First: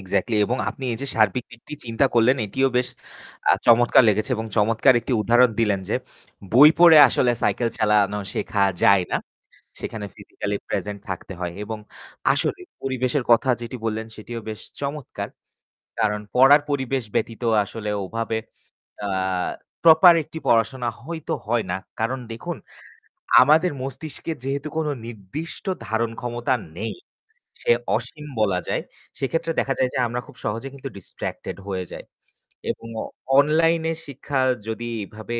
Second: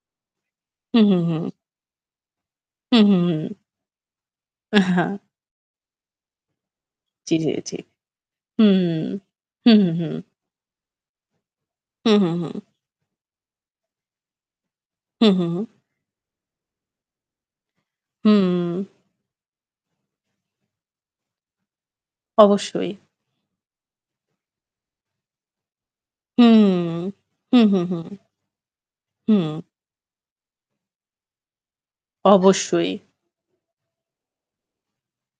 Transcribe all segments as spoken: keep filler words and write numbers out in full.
Exactly এবং আপনি এই হুম, যে হুম, সার্বিক হুম। দিকটি চিন্তা করলেন, এটিও বেশ হুম, হুম, হুম। আ চমৎকার লেগেছে এবং আহ চমৎকার একটি হা। উদাহরণ দিলেন যে, বই পড়ে আসলে জি, জি, সাইকেল জি। চালানো শেখা হুম, হুম। যায় না। হুম, হুম, সেখানে হুম। ফিজিক্যালি প্রেজেন্ট থাকতে হয় এবং হুম, হুম, হুম। আসলেই, পরিবেশের কথা যেটি বললেন, সেটিও বেশ চমৎকার। হুম, হু। কারণ পড়ার পরিবেশ ব্যতীত আসলে ওভাবে হুম। আ প্রপার একটি পড়াশোনা হইতো হয় না। কারণ দেখুন, অবশ্যই। আমাদের মস্তিষ্কে যেহেতু কোনো নির্দিষ্ট ধারণ ক্ষমতা হুম। নেই, হুম, সে হুম, হুম। অসীম বলা যায়। সেক্ষেত্রে হুম। দেখা যায় যে আমরা খুব সহজে কিন্তু ডিস্ট্রাক্টেড হয়ে যাই এবং অবশ্যই। অ অনলাইনে শিক্ষা যদি এভাবে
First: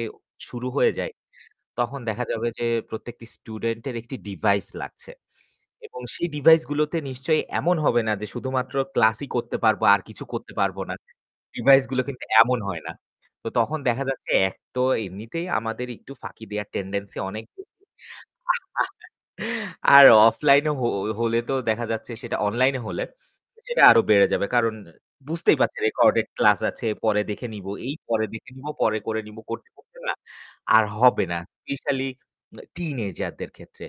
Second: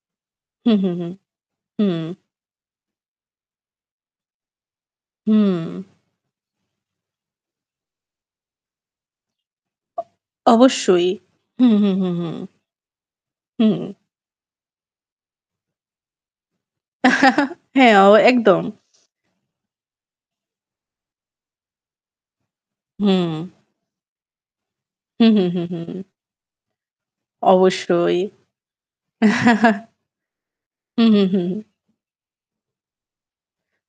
শুরু হুম, হয়ে হুম, হুম। যায়, তখন হুম। দেখা যাবে যে প্রত্যেকটি স্টুডেন্টের একটি ডিভাইস লাগছে। হুম। এবং সেই ডিভাইসগুলোতে নিশ্চয়ই এমন হবে না যে শুধুমাত্র ক্লাসই করতে পারব আর কিছু করতে পারব না। অবশ্যই। হুম, হুম, ডিভাইসগুলো হুম, কিন্তু হুম। এমন হয় না। তো তখন হুম। দেখা যাচ্ছে এক তো এমনিতেই আমাদের একটু ফাঁকি দেয়ার টেন্ডেন্সি অনেক বেশী হ্যাঁ, অ একদম। [unintelligible] আর অফলাইনে হ হলে তো দেখা যাচ্ছে সেটা অনলাইনে হলে, হুম। সেটা আরও বেড়ে যাবে। কারণ হুম, হুম, বুঝতেই হুম, পারছেন হুম। রেকর্ডেড ক্লাস আছে, পরে দেখে নিব। এই অবশ্যই। পরে দেখে নিব, পরে করে নিব করতে, করতে না, আর হুম, হবে হুম, না, হুম। স্পেশালি আ টিনেজারদের ক্ষেত্রে।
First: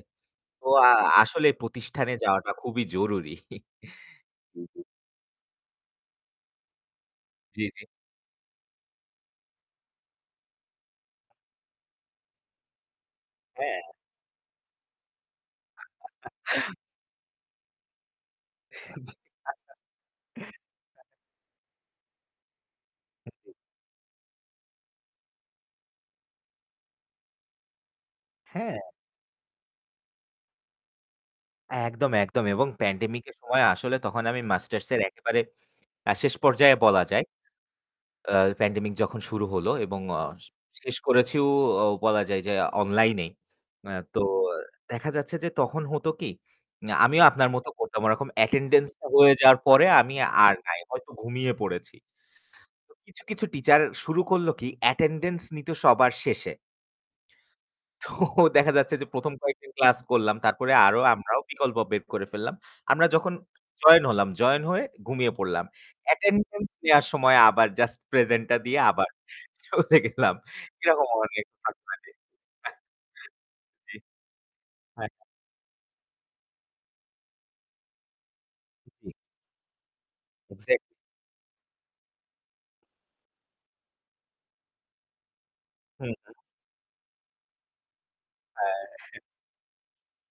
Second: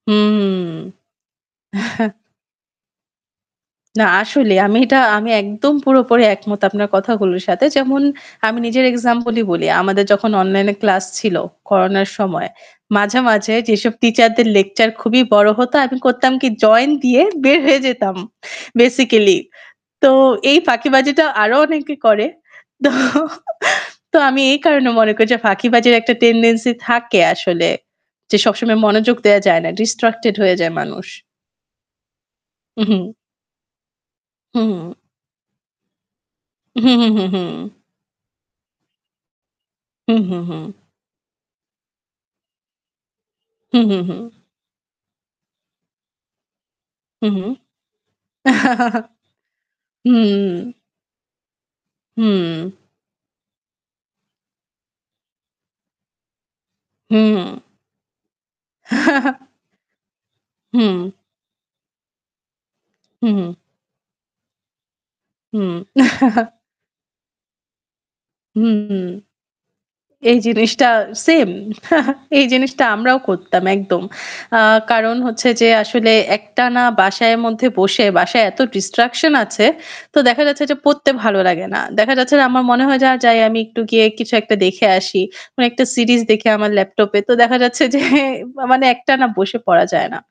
তো আ হুম। আসলেই প্রতিষ্ঠানে যাওয়াটা খুবই জরুরি। না, আসলেই। জি, আমি জি। এটা আমি একদম পুরোপুরি একমত আপনার কথাগুলোর জি, সাথে। জি। যেমন, আমি নিজের এক্সাম্পলই বলি। আমাদের যখন অনলাইনে ফ্লাস ছিল করোনার সময়, মাঝে, মাঝে হ্যাঁ। যেসব টিচারদের লেকচার খুবই বড় হতো, আমি করতাম কী, জয়েন দিয়ে বের হয়ে যেতাম জি, আচ্ছা। বেসিক্যালি। তো এই ফাঁকিবাজিটাও আরও অনেকে করে। তো, [unintelligible] তো আমি এই কারণে মনে করি যে ফাঁকিবাজির একটা টেন্ডেন্সি থাকে আসলে, যে সবসময় হ্যাঁ। মনোযোগ দেয়া যায় না, ডিস্ট্রাক্টেড হয়ে যায় মানুষ। একদম, একদম এবং উহু। প্যানডেমিকের সময়ে আসলে তখন আমি হুম। মাস্টার্সের একেবারে আ শেষ পর্যায়ে হুম, বলা হুম, যায়। হুম, হুম। আ প্যানডেমিক যখন শুরু হলো এবং হুহ, আ হু, শে হুম। শেষ করেছিও অ বলা যায় যে অনলাইনেই। হু, অ্যা হু, তো হুম। অ্যা দেখা যাচ্ছে যে তখন হতো কী, উম আমিও হু, আপনার হুম। মতো করতাম। ওরকম অ্যাটেন্ডেন্সটা হয়ে যাওয়ার পরে আমি আর হুম। নাই। হয়তো ঘুমিয়ে পড়েছি। হুম। তো কিছু, কিছু টিচার শুরু করলো কী, অ্যাটেন্ডেন্স নিতো সবার শেষে। হুম। তো দেখা যাচ্ছে যে প্রথম কয়েকদিন ক্লাস করলাম। তারপরে আরও হুম। আমরাও বিকল্প বের করে ফেললাম। আমরা হু, যখন হু। জয়েন হলাম, জয়েন হয়ে ঘুমিয়ে পড়লাম। হুম। অ্যাটেন্ডেন্স নেয়ার সময়ে আবার জাস্ট প্রেজেন্টটা দিয়ে হুম। আবার চলে গেলাম। এই জিনিসটা এরকম অনেক সেম। এই [unintelligible] জি। হ্যাঁ, জিনিসটা আমরাও করতাম, একদম। অ্যা হ্যাঁ। কারণ হচ্ছে যে আসলে একটানা বাসায় মধ্যে বসে, বাসায় এত জি, জি। ডিস্ট্রাকশন আছে। তো দেখা যাচ্ছে যে একজ্যাক্টলি। পড়তে ভালো লাগে না। দেখা যাচ্ছে যে আমার মনে হয় যা যাই আমি একটু গিয়ে কিছু একটা দেখে আসি। কোনো একটা হুম, সিরিজ হু। দেখি আমার ল্যাপটপে। তো দেখা যাচ্ছে যে মা মানে হ্যাঁ। একটানা বসে পড়া যায় না।